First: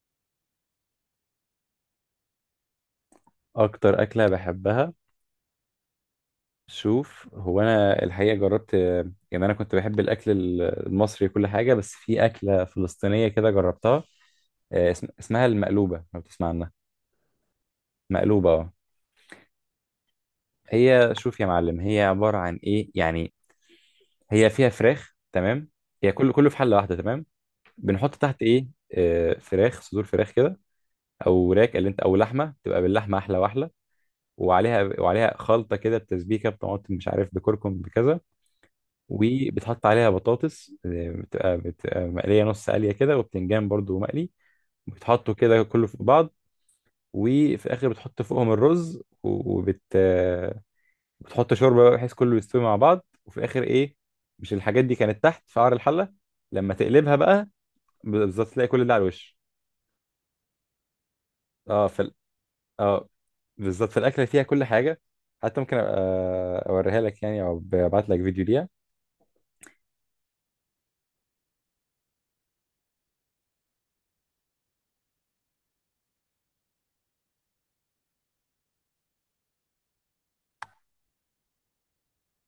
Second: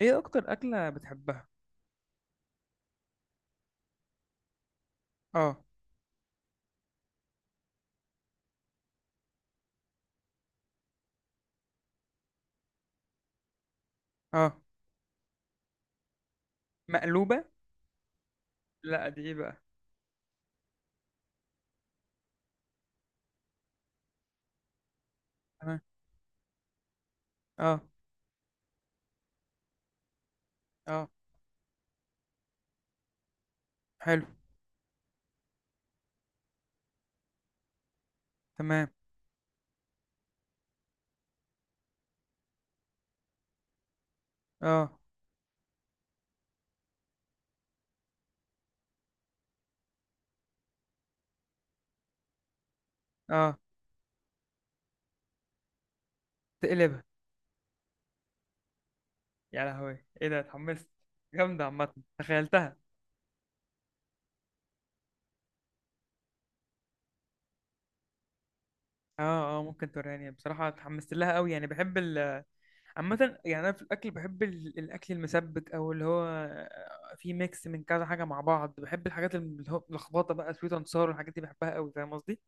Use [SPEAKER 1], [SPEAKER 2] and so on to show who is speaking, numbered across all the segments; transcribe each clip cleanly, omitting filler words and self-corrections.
[SPEAKER 1] ايه اكتر اكله بتحبها؟
[SPEAKER 2] اكتر اكله بحبها،
[SPEAKER 1] اه.
[SPEAKER 2] شوف هو انا الحقيقه جربت. يعني انا كنت بحب الاكل ال- المصري كل حاجه، بس في اكله فلسطينيه كده جربتها.
[SPEAKER 1] اه.
[SPEAKER 2] اسمها المقلوبه، لو تسمع عنها.
[SPEAKER 1] مقلوبه.
[SPEAKER 2] مقلوبه، اه.
[SPEAKER 1] لا، دي ايه بقى؟
[SPEAKER 2] هي شوف يا معلم، هي عباره عن ايه يعني. هي فيها فراخ، تمام؟
[SPEAKER 1] تمام.
[SPEAKER 2] هي كله في حله واحده، تمام.
[SPEAKER 1] اه.
[SPEAKER 2] بنحط تحت ايه؟ فراخ، صدور فراخ كده،
[SPEAKER 1] اه.
[SPEAKER 2] او راك اللي انت، او لحمه تبقى باللحمه احلى واحلى.
[SPEAKER 1] حلو.
[SPEAKER 2] وعليها خلطه كده، بتسبيكه بطماطم، مش عارف بكركم بكذا.
[SPEAKER 1] تمام.
[SPEAKER 2] وبتحط عليها بطاطس، بتبقى مقليه نص قليه كده، وبتنجان برضو مقلي.
[SPEAKER 1] اه.
[SPEAKER 2] بتحطه كده كله في بعض، وفي الاخر بتحط فوقهم الرز. و- وبت آه، بتحط شوربه بقى، بحيث كله يستوي مع بعض، وفي
[SPEAKER 1] اه.
[SPEAKER 2] الاخر ايه؟ مش الحاجات دي كانت تحت في قعر الحله، لما
[SPEAKER 1] تقلبها.
[SPEAKER 2] تقلبها بقى، بالظبط تلاقي كل ده على الوش.
[SPEAKER 1] يا لهوي، ايه ده، اتحمست. جامده،
[SPEAKER 2] اه
[SPEAKER 1] عامه
[SPEAKER 2] في ال-
[SPEAKER 1] تخيلتها.
[SPEAKER 2] اه بالظبط، في الاكله فيها كل حاجه. حتى ممكن ابقى اوريها لك يعني، او ابعت لك فيديو ليها.
[SPEAKER 1] اه. اه، ممكن توريني، بصراحه اتحمست لها قوي، يعني بحب ال عامه، يعني انا في الاكل بحب الاكل المسبك او اللي هو فيه ميكس من كذا حاجه مع بعض. بحب الحاجات اللي هو لخبطه بقى، سويت اند والحاجات دي بحبها قوي. فاهم قصدي؟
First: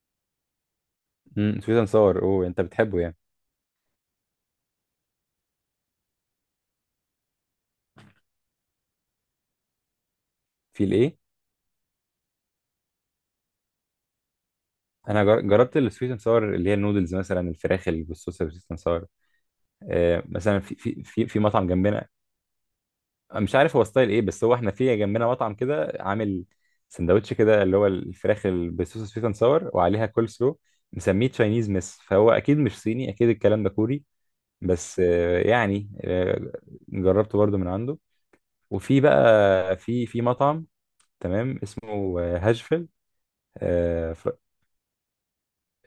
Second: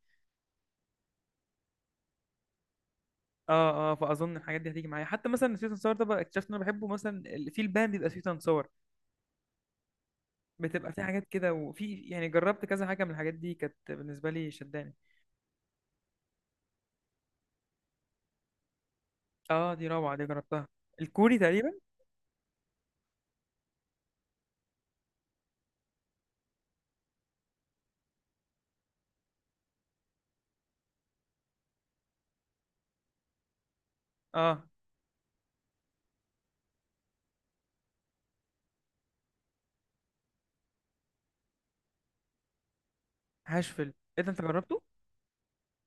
[SPEAKER 2] سويت اند صور، اوه انت بتحبه يعني.
[SPEAKER 1] اه. اه، فاظن الحاجات دي هتيجي معايا. حتى مثلا سويت اند ساور ده بقى اكتشفت ان انا بحبه. مثلا في البان بيبقى سويت اند ساور.
[SPEAKER 2] في
[SPEAKER 1] بتبقى في
[SPEAKER 2] الايه،
[SPEAKER 1] حاجات كده، وفي يعني جربت كذا حاجه من الحاجات دي كانت بالنسبه لي شداني.
[SPEAKER 2] جربت السويت اند ساور اللي هي النودلز، مثلا الفراخ اللي بالصوص السويت اند ساور.
[SPEAKER 1] اه، دي روعه، دي
[SPEAKER 2] مثلا
[SPEAKER 1] جربتها.
[SPEAKER 2] في في في
[SPEAKER 1] الكوري
[SPEAKER 2] في مطعم
[SPEAKER 1] تقريبا.
[SPEAKER 2] جنبنا، مش عارف هو ستايل ايه، بس هو احنا في جنبنا مطعم كده عامل سندوتش كده، اللي هو الفراخ اللي بالصوص السويت اند ساور وعليها كول سلو. مسميه تشاينيز مس، فهو اكيد مش صيني، اكيد الكلام ده كوري.
[SPEAKER 1] اه.
[SPEAKER 2] بس آه، يعني آه، جربته برضو من عنده. وفي بقى في مطعم تمام، اسمه هاشفيل.
[SPEAKER 1] هاشفل،
[SPEAKER 2] آه،
[SPEAKER 1] ايه
[SPEAKER 2] ف...
[SPEAKER 1] ده، انت جربته؟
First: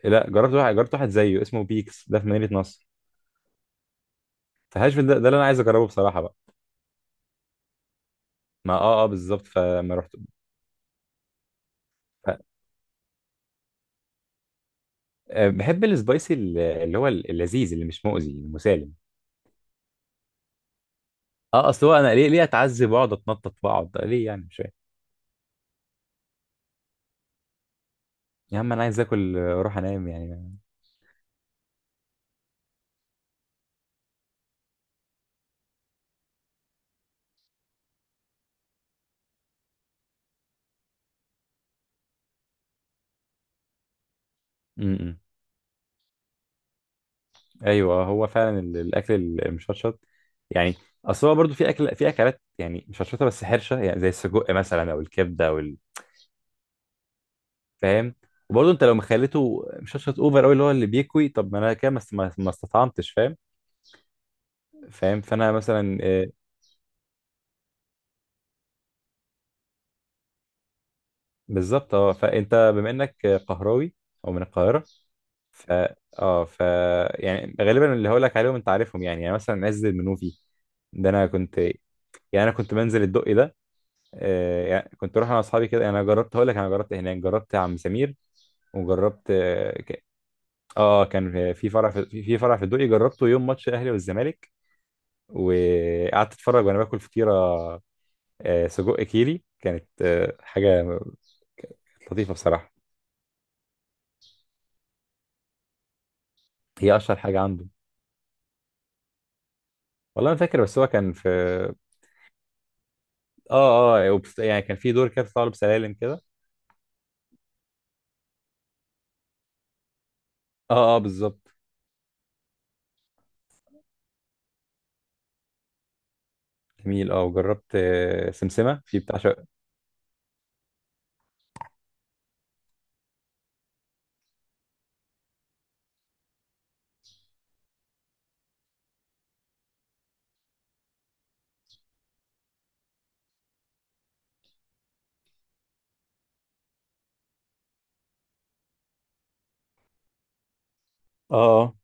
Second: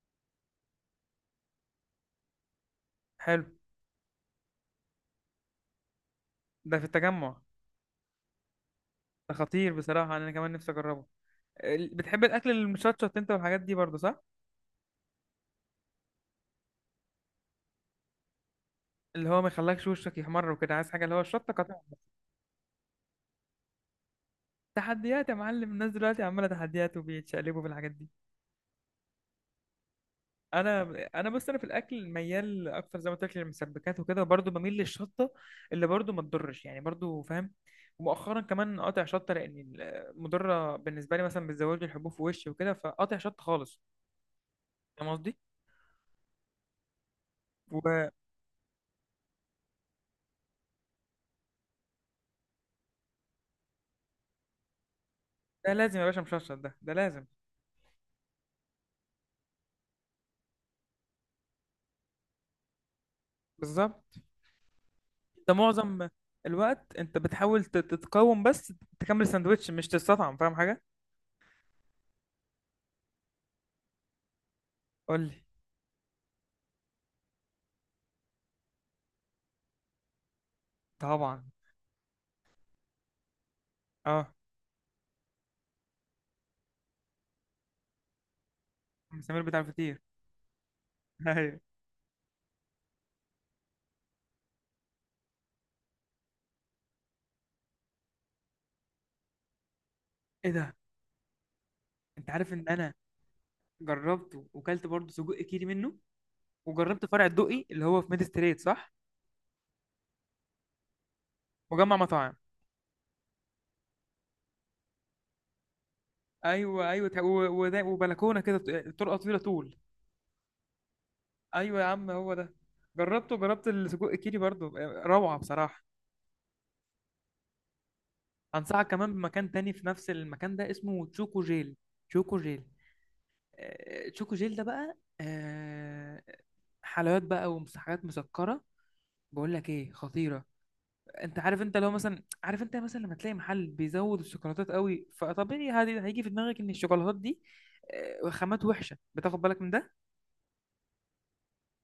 [SPEAKER 2] لا، جربت واحد زيه اسمه بيكس، ده في مدينة نصر.
[SPEAKER 1] حلو.
[SPEAKER 2] فهاشفيل ده اللي انا عايز اجربه بصراحه بقى.
[SPEAKER 1] ده في التجمع؟
[SPEAKER 2] ما اه اه
[SPEAKER 1] ده
[SPEAKER 2] بالظبط،
[SPEAKER 1] خطير
[SPEAKER 2] فما رحت.
[SPEAKER 1] بصراحه، انا كمان نفسي اجربه. بتحب
[SPEAKER 2] ف-
[SPEAKER 1] الاكل المشطشط انت والحاجات دي برضه، صح؟
[SPEAKER 2] بحب السبايسي اللذيذ اللي مش مؤذي، المسالم.
[SPEAKER 1] اللي هو ما يخلكش وشك يحمر وكده، عايز حاجه اللي هو الشطه
[SPEAKER 2] اه
[SPEAKER 1] قطع.
[SPEAKER 2] اصل هو انا ليه اتعذب واقعد اتنطط واقعد ليه يعني، مش فاهم.
[SPEAKER 1] تحديات يا معلم، الناس دلوقتي عماله تحديات وبيتشقلبوا في الحاجات دي.
[SPEAKER 2] يا عم انا عايز اكل واروح انام يعني.
[SPEAKER 1] انا انا بس انا في الاكل ميال اكتر زي ما قلت لك للمسبكات وكده، وبرضه بميل للشطه اللي برضه ما تضرش، يعني برضه، فاهم. ومؤخرا كمان قاطع شطه، لان مضره بالنسبه لي، مثلا بتزود لي الحبوب في وشي وكده، فقاطع شطه خالص. فاهم
[SPEAKER 2] امم
[SPEAKER 1] قصدي؟
[SPEAKER 2] ايوه
[SPEAKER 1] وده
[SPEAKER 2] هو فعلا الاكل المشطشط يعني. اصل هو برضه في اكل، في اكلات يعني مشطشطه بس حرشه، يعني زي السجق مثلا، او الكبده، او ال-.
[SPEAKER 1] لازم يا باشا، مشطشط ده، ده لازم.
[SPEAKER 2] فاهم. وبرضه انت لو مخليته مشطشط اوفر قوي، اللي هو اللي بيكوي، طب ما انا كده ما استطعمتش، فاهم؟
[SPEAKER 1] بالظبط.
[SPEAKER 2] فاهم.
[SPEAKER 1] انت
[SPEAKER 2] فانا مثلا
[SPEAKER 1] معظم الوقت انت بتحاول تتقاوم بس تكمل الساندوتش، مش تستطعم. فاهم حاجه؟
[SPEAKER 2] بالظبط. اه فانت بما انك قهراوي، او من القاهره.
[SPEAKER 1] قول لي.
[SPEAKER 2] ف اه ف يعني غالبا اللي هقول لك عليهم انت عارفهم يعني، مثلا عز المنوفي، ده انا
[SPEAKER 1] طبعا.
[SPEAKER 2] كنت يعني، انا كنت بنزل الدقي ده.
[SPEAKER 1] اه.
[SPEAKER 2] يعني كنت اروح انا واصحابي كده. انا جربت، هقول لك، انا جربت هناك، جربت عم سمير. وجربت
[SPEAKER 1] سمير بتاع
[SPEAKER 2] اه
[SPEAKER 1] الفطير؟
[SPEAKER 2] ك- آه، آه، كان
[SPEAKER 1] ايوه.
[SPEAKER 2] في فرع في في فرع في الدقي، جربته يوم ماتش الاهلي والزمالك. وقعدت اتفرج وانا باكل فطيره آه سجق كيري، كانت آه
[SPEAKER 1] ايه ده.
[SPEAKER 2] حاجه
[SPEAKER 1] انت
[SPEAKER 2] لطيفه
[SPEAKER 1] عارف ان
[SPEAKER 2] بصراحه.
[SPEAKER 1] انا جربته وكلت برضه سجق كيري منه،
[SPEAKER 2] هي
[SPEAKER 1] وجربت
[SPEAKER 2] اشهر
[SPEAKER 1] فرع
[SPEAKER 2] حاجه
[SPEAKER 1] الدقي
[SPEAKER 2] عنده.
[SPEAKER 1] اللي هو في ميد ستريت، صح؟
[SPEAKER 2] والله ما فاكر، بس هو كان في،
[SPEAKER 1] مجمع مطاعم.
[SPEAKER 2] يعني كان في دور كده بتطلع له بسلالم كده.
[SPEAKER 1] ايوه ايوه، وبلكونه كده، طرقه طويله طول.
[SPEAKER 2] اه بالظبط.
[SPEAKER 1] ايوه يا عم، هو ده. جربته، جربت السجق كيري برضه، روعه بصراحه.
[SPEAKER 2] جميل. اه وجربت سمسمه
[SPEAKER 1] انصحك
[SPEAKER 2] في
[SPEAKER 1] كمان
[SPEAKER 2] بتاع شا....
[SPEAKER 1] بمكان تاني في نفس المكان ده، اسمه تشوكو جيل. تشوكو جيل. تشوكو جيل ده بقى، حلويات بقى ومسحات مسكره. بقول لك ايه، خطيره. انت عارف، انت لو مثلا عارف، انت مثلا لما تلاقي محل بيزود الشوكولاتات قوي، فطبيعي هذه هيجي في دماغك ان الشوكولاتات دي وخامات وحشه، بتاخد بالك من ده.
[SPEAKER 2] اه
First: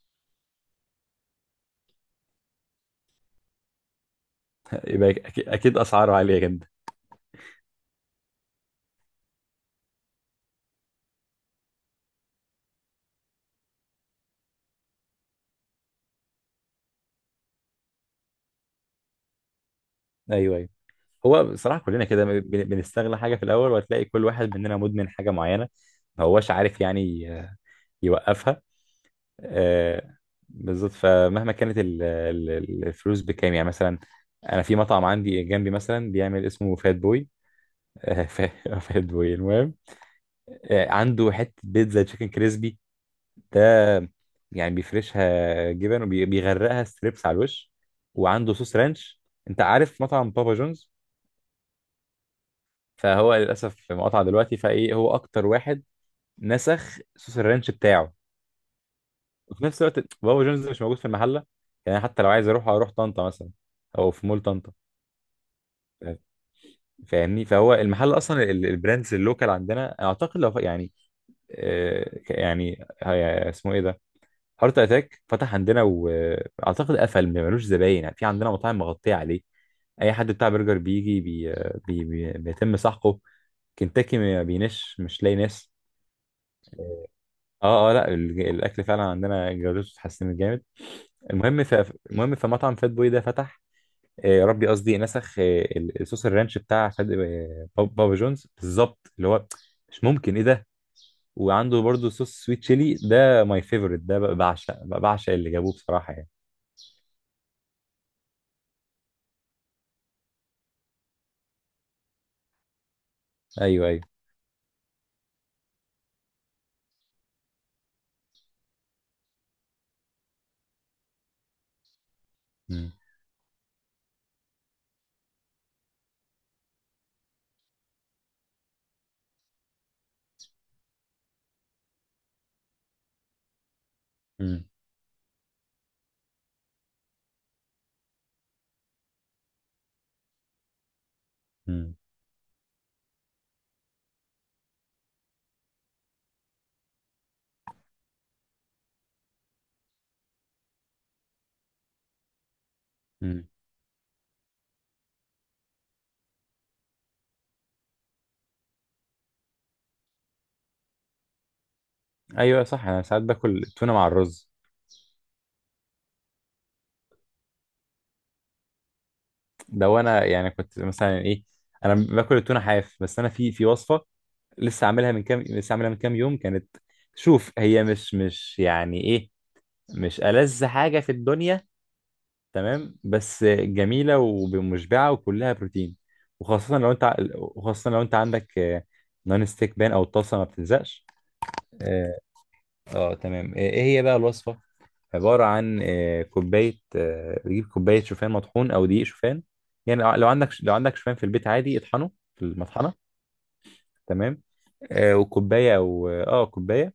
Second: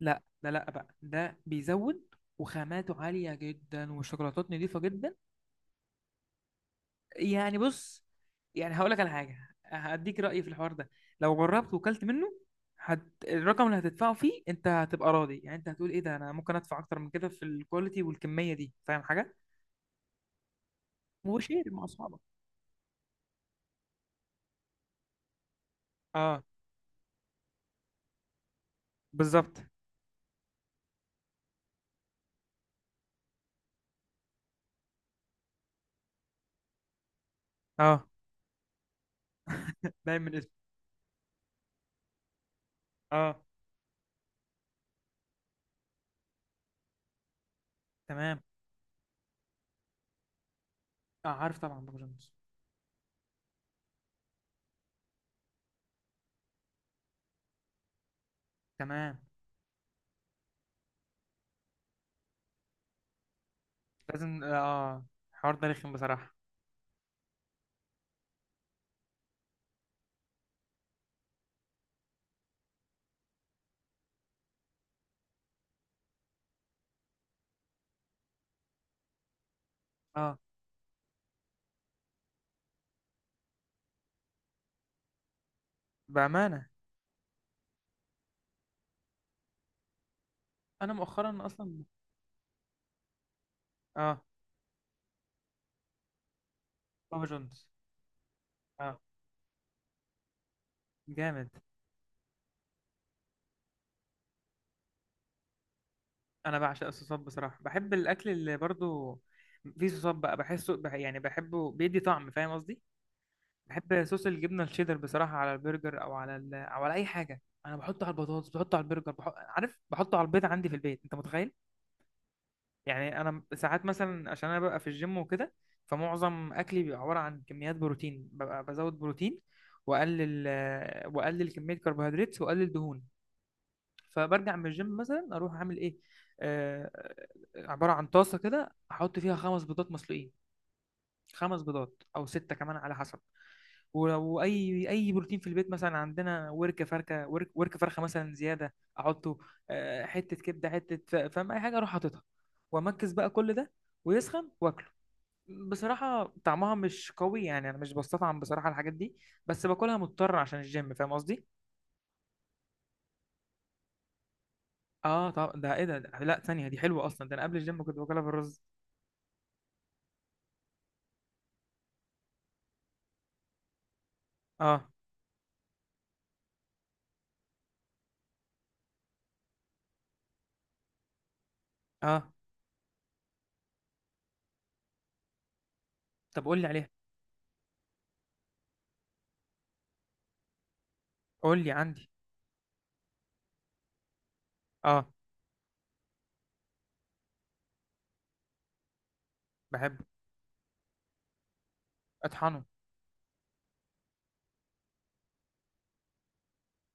[SPEAKER 1] لا، ده لا بقى، ده بيزود وخاماته عاليه جدا والشوكولاتات نضيفه
[SPEAKER 2] اه يبقى
[SPEAKER 1] جدا.
[SPEAKER 2] اكيد اسعاره عاليه جدا.
[SPEAKER 1] يعني بص، يعني هقول لك على حاجه، هديك رايي في الحوار ده. لو جربت وكلت منه هت... الرقم اللي هتدفعه فيه، انت هتبقى راضي. يعني انت هتقول ايه ده، انا ممكن ادفع اكتر من كده في الكواليتي والكميه دي. فاهم حاجه؟
[SPEAKER 2] ايوه ايوه. هو
[SPEAKER 1] وشير
[SPEAKER 2] بصراحه
[SPEAKER 1] مع
[SPEAKER 2] كلنا
[SPEAKER 1] اصحابك.
[SPEAKER 2] كده بنستغل حاجه في الاول، وهتلاقي كل واحد مننا مدمن حاجه معينه، ما
[SPEAKER 1] اه،
[SPEAKER 2] هوش عارف يعني يوقفها.
[SPEAKER 1] بالظبط.
[SPEAKER 2] آه بالظبط. فمهما كانت الفلوس بكام يعني، مثلا انا في مطعم عندي جنبي مثلا بيعمل، اسمه فات بوي.
[SPEAKER 1] اه.
[SPEAKER 2] فات بوي، المهم،
[SPEAKER 1] باين من اسمه.
[SPEAKER 2] عنده حته بيتزا تشيكن كريسبي
[SPEAKER 1] اه.
[SPEAKER 2] ده، يعني بيفرشها جبن وبيغرقها ستريبس على الوش.
[SPEAKER 1] تمام.
[SPEAKER 2] وعنده صوص رانش. انت عارف مطعم بابا جونز؟
[SPEAKER 1] اه، عارف طبعا بابا جونز.
[SPEAKER 2] فهو للاسف مقطع دلوقتي، فايه، هو اكتر واحد نسخ صوص الرانش بتاعه.
[SPEAKER 1] تمام.
[SPEAKER 2] وفي نفس الوقت بابا جونز مش موجود في المحله، يعني حتى لو عايز اروح، اروح طنطا مثلا، او في
[SPEAKER 1] لازم.
[SPEAKER 2] مول طنطا.
[SPEAKER 1] اه، الحوار ده رخم
[SPEAKER 2] فا-
[SPEAKER 1] بصراحة.
[SPEAKER 2] فاهمني؟ فهو المحل اصلا، البراندز اللوكال عندنا، اعتقد لو يعني يعني اسمه ايه ده، هارت اتاك، فتح عندنا واعتقد قفل، ما ملوش زباين. يعني في عندنا مطاعم مغطيه عليه. اي حد
[SPEAKER 1] اه.
[SPEAKER 2] بتاع برجر بيجي بيتم سحقه. كنتاكي ما بينش، مش لاقي ناس.
[SPEAKER 1] بأمانة.
[SPEAKER 2] اه اه، لا الاكل فعلا عندنا جودته اتحسنت جامد.
[SPEAKER 1] أنا مؤخرا
[SPEAKER 2] المهم ف...
[SPEAKER 1] أصلا.
[SPEAKER 2] المهم فمطعم فات بوي ده فتح،
[SPEAKER 1] اه،
[SPEAKER 2] يا ربي قصدي نسخ الصوص الرانش بتاع
[SPEAKER 1] بابا جونز.
[SPEAKER 2] بابا جونز
[SPEAKER 1] اه.
[SPEAKER 2] بالظبط، اللي هو، مش ممكن ايه ده.
[SPEAKER 1] جامد.
[SPEAKER 2] وعنده برضو صوص سويت شيلي ده، ماي فيفورت ده، بعشق، بعشق اللي جابوه بصراحه يعني.
[SPEAKER 1] أنا بعشق الصوصات بصراحة، بحب الأكل اللي برضو فيه صوصات بقى، بحسه يعني بحبه بيدي طعم. فاهم قصدي؟
[SPEAKER 2] ايوه ايوه.
[SPEAKER 1] بحب صوص الجبنة الشيدر بصراحة، على البرجر أو على أو على أي حاجة. أنا بحطه على البطاطس، بحطه على البرجر، عارف، بحطه على البيض عندي في البيت. أنت متخيل؟
[SPEAKER 2] مم.
[SPEAKER 1] يعني انا ساعات مثلا، عشان انا ببقى في الجيم وكده، فمعظم اكلي بيبقى عباره عن كميات بروتين، ببقى بزود بروتين واقلل، واقلل كميه كربوهيدرات واقلل دهون. فبرجع
[SPEAKER 2] مم.
[SPEAKER 1] من الجيم مثلا، اروح اعمل ايه، آه، عباره عن طاسه كده، احط فيها خمس بيضات مسلوقين. خمس
[SPEAKER 2] مم.
[SPEAKER 1] بيضات او سته كمان، على حسب. ولو اي اي بروتين في البيت، مثلا عندنا ورك فرخه مثلا زياده، احطه. حته كبده، حته، فاهم، اي حاجه اروح حاططها، وامكس بقى
[SPEAKER 2] مم.
[SPEAKER 1] كل ده ويسخن واكله. بصراحه طعمها مش قوي، يعني انا مش بستطعم بصراحه الحاجات دي، بس باكلها مضطر عشان الجيم. فاهم قصدي؟
[SPEAKER 2] ايوه صح، انا ساعات باكل التونه مع الرز.
[SPEAKER 1] اه، طب ده ايه ده، ده لا، ثانيه دي حلوه اصلا، ده انا قبل الجيم كنت باكلها بالرز.
[SPEAKER 2] ده وانا يعني كنت مثلا ايه، انا باكل التونه حاف، بس انا في في وصفه
[SPEAKER 1] اه.
[SPEAKER 2] لسه عاملها من كام، لسه عاملها من كام يوم، كانت، شوف هي مش مش يعني ايه، مش ألذ حاجه في الدنيا،
[SPEAKER 1] اه.
[SPEAKER 2] تمام، بس جميله ومشبعه وكلها بروتين.
[SPEAKER 1] طب قول لي
[SPEAKER 2] وخاصه
[SPEAKER 1] عليها.
[SPEAKER 2] لو انت وخاصه لو انت عندك نون ستيك بان، او الطاسه ما بتلزقش.
[SPEAKER 1] قول لي، عندي.
[SPEAKER 2] اه تمام. ايه إيه هي بقى الوصفه؟
[SPEAKER 1] اه.
[SPEAKER 2] عبارة عن آه، كوباية آه، بتجيب كوباية شوفان مطحون أو دقيق شوفان،
[SPEAKER 1] بحبه.
[SPEAKER 2] يعني لو عندك، لو عندك شوفان في البيت، عادي اطحنه في
[SPEAKER 1] اطحنه.
[SPEAKER 2] المطحنة، تمام. وكوباية، أو آه كوباية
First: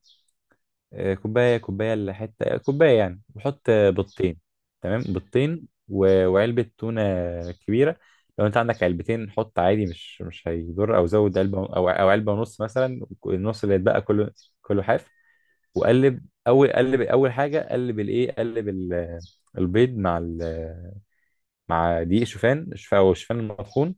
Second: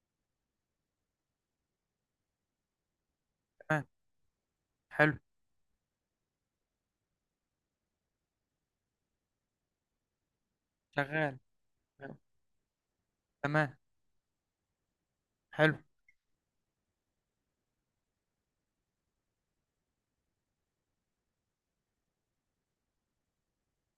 [SPEAKER 2] آه، كوباية كوباية لحتة كوباية يعني. وحط
[SPEAKER 1] تمام.
[SPEAKER 2] بيضتين. تمام،
[SPEAKER 1] حلو.
[SPEAKER 2] بيضتين وعلبة تونة كبيرة. لو أنت عندك علبتين حط، عادي مش مش هيضر، أو زود
[SPEAKER 1] شغال.
[SPEAKER 2] علبة، أو علبة ونص مثلا، النص اللي
[SPEAKER 1] تمام.
[SPEAKER 2] يتبقى كله، كله حاف.
[SPEAKER 1] حلو.
[SPEAKER 2] وقلب اول قلب اول حاجه، قلب الايه، قلب البيض مع مع دقيق شوفان، شوفان او شوفان المطحون.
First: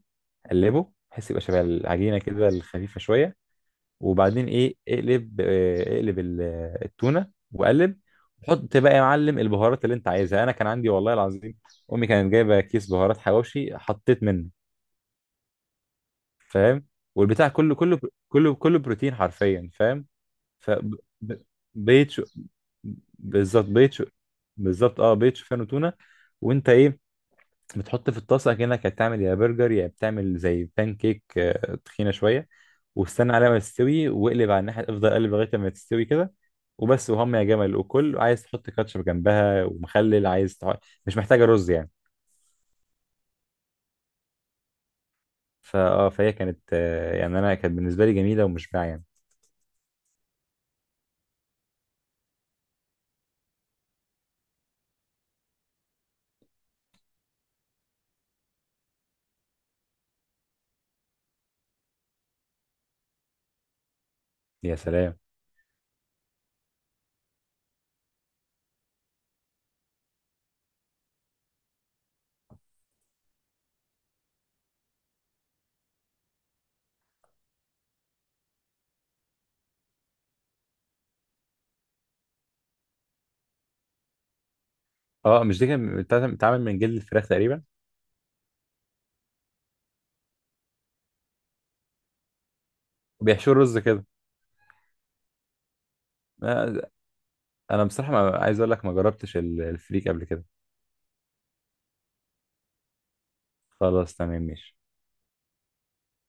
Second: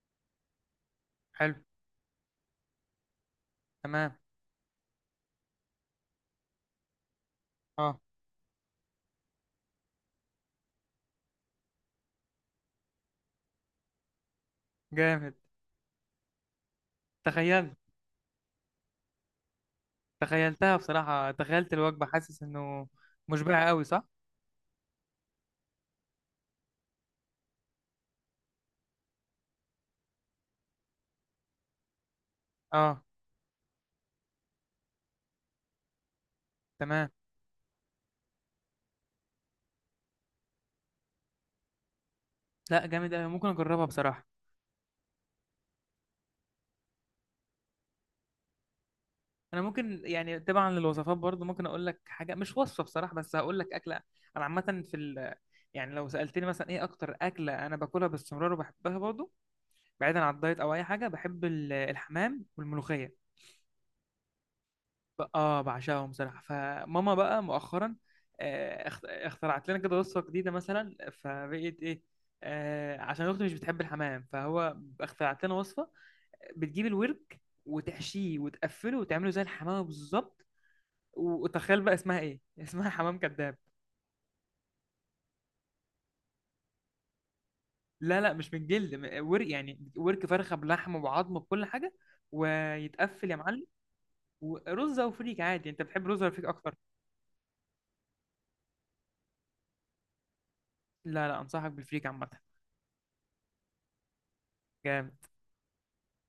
[SPEAKER 2] قلبه بحيث يبقى
[SPEAKER 1] حلو.
[SPEAKER 2] شبه العجينه كده الخفيفه شويه.
[SPEAKER 1] تمام.
[SPEAKER 2] وبعدين ايه، اقلب التونه وقلب.
[SPEAKER 1] اه.
[SPEAKER 2] حط بقى يا معلم البهارات اللي انت عايزها. انا كان عندي والله العظيم امي كانت جايبه كيس بهارات حواوشي، حطيت منه.
[SPEAKER 1] جامد.
[SPEAKER 2] فاهم. والبتاع
[SPEAKER 1] تخيلت.
[SPEAKER 2] كله، كله بروتين حرفيا، فاهم. ف
[SPEAKER 1] تخيلتها
[SPEAKER 2] ب-
[SPEAKER 1] بصراحة، تخيلت الوجبة.
[SPEAKER 2] بقيت شو-
[SPEAKER 1] حاسس انه
[SPEAKER 2] بالظبط
[SPEAKER 1] مشبع قوي،
[SPEAKER 2] بقيت
[SPEAKER 1] صح؟
[SPEAKER 2] شو- بالظبط اه، بقيت شوفان وتونه. وانت ايه، بتحط في الطاسه كانك هتعمل يا برجر، يا بتعمل زي بان كيك تخينه شويه.
[SPEAKER 1] اه.
[SPEAKER 2] واستنى عليها ما تستوي، واقلب على الناحيه، افضل اقلب لغايه ما تستوي كده.
[SPEAKER 1] تمام.
[SPEAKER 2] وبس، وهم يا جمل. وكل، عايز تحط كاتشب جنبها ومخلل، عايز تح.... مش محتاجه رز يعني.
[SPEAKER 1] لا، جامد قوي، ممكن اجربها بصراحة.
[SPEAKER 2] فهي كانت يعني انا كانت بالنسبه لي جميله ومشبعه يعني.
[SPEAKER 1] انا ممكن، يعني تبعا للوصفات برضو، ممكن اقول لك حاجة، مش وصفة بصراحة، بس هقول لك اكلة. انا عامة في ال... يعني لو سألتني مثلا ايه اكتر اكلة انا باكلها باستمرار وبحبها برضو، بعيدا عن الدايت او اي حاجة، بحب الحمام والملوخية.
[SPEAKER 2] يا سلام.
[SPEAKER 1] اه، بعشقهم بصراحه. فماما بقى مؤخرا اخترعت لنا كده وصفه جديده، مثلا فبقيت ايه، عشان اختي مش بتحب الحمام، فهو اخترعت لنا وصفه. بتجيب الورك وتحشيه وتقفله وتعمله زي الحمام بالظبط. وتخيل بقى اسمها ايه، اسمها حمام كذاب.
[SPEAKER 2] اه مش دي كانت بتتعمل من جلد الفراخ تقريبا؟
[SPEAKER 1] لا لا، مش من الجلد، ورك، يعني ورك فرخه بلحم وبعظم بكل حاجه، ويتقفل يا
[SPEAKER 2] وبيحشوا
[SPEAKER 1] معلم.
[SPEAKER 2] رز كده.
[SPEAKER 1] ورز او فريك، عادي، انت بتحب رز ولا فريك اكتر؟
[SPEAKER 2] آه، انا بصراحه ما عايز اقول لك، ما جربتش الفريك قبل كده.
[SPEAKER 1] لا لا، انصحك بالفريك عامه.
[SPEAKER 2] خلاص تمام، ماشي.
[SPEAKER 1] جامد.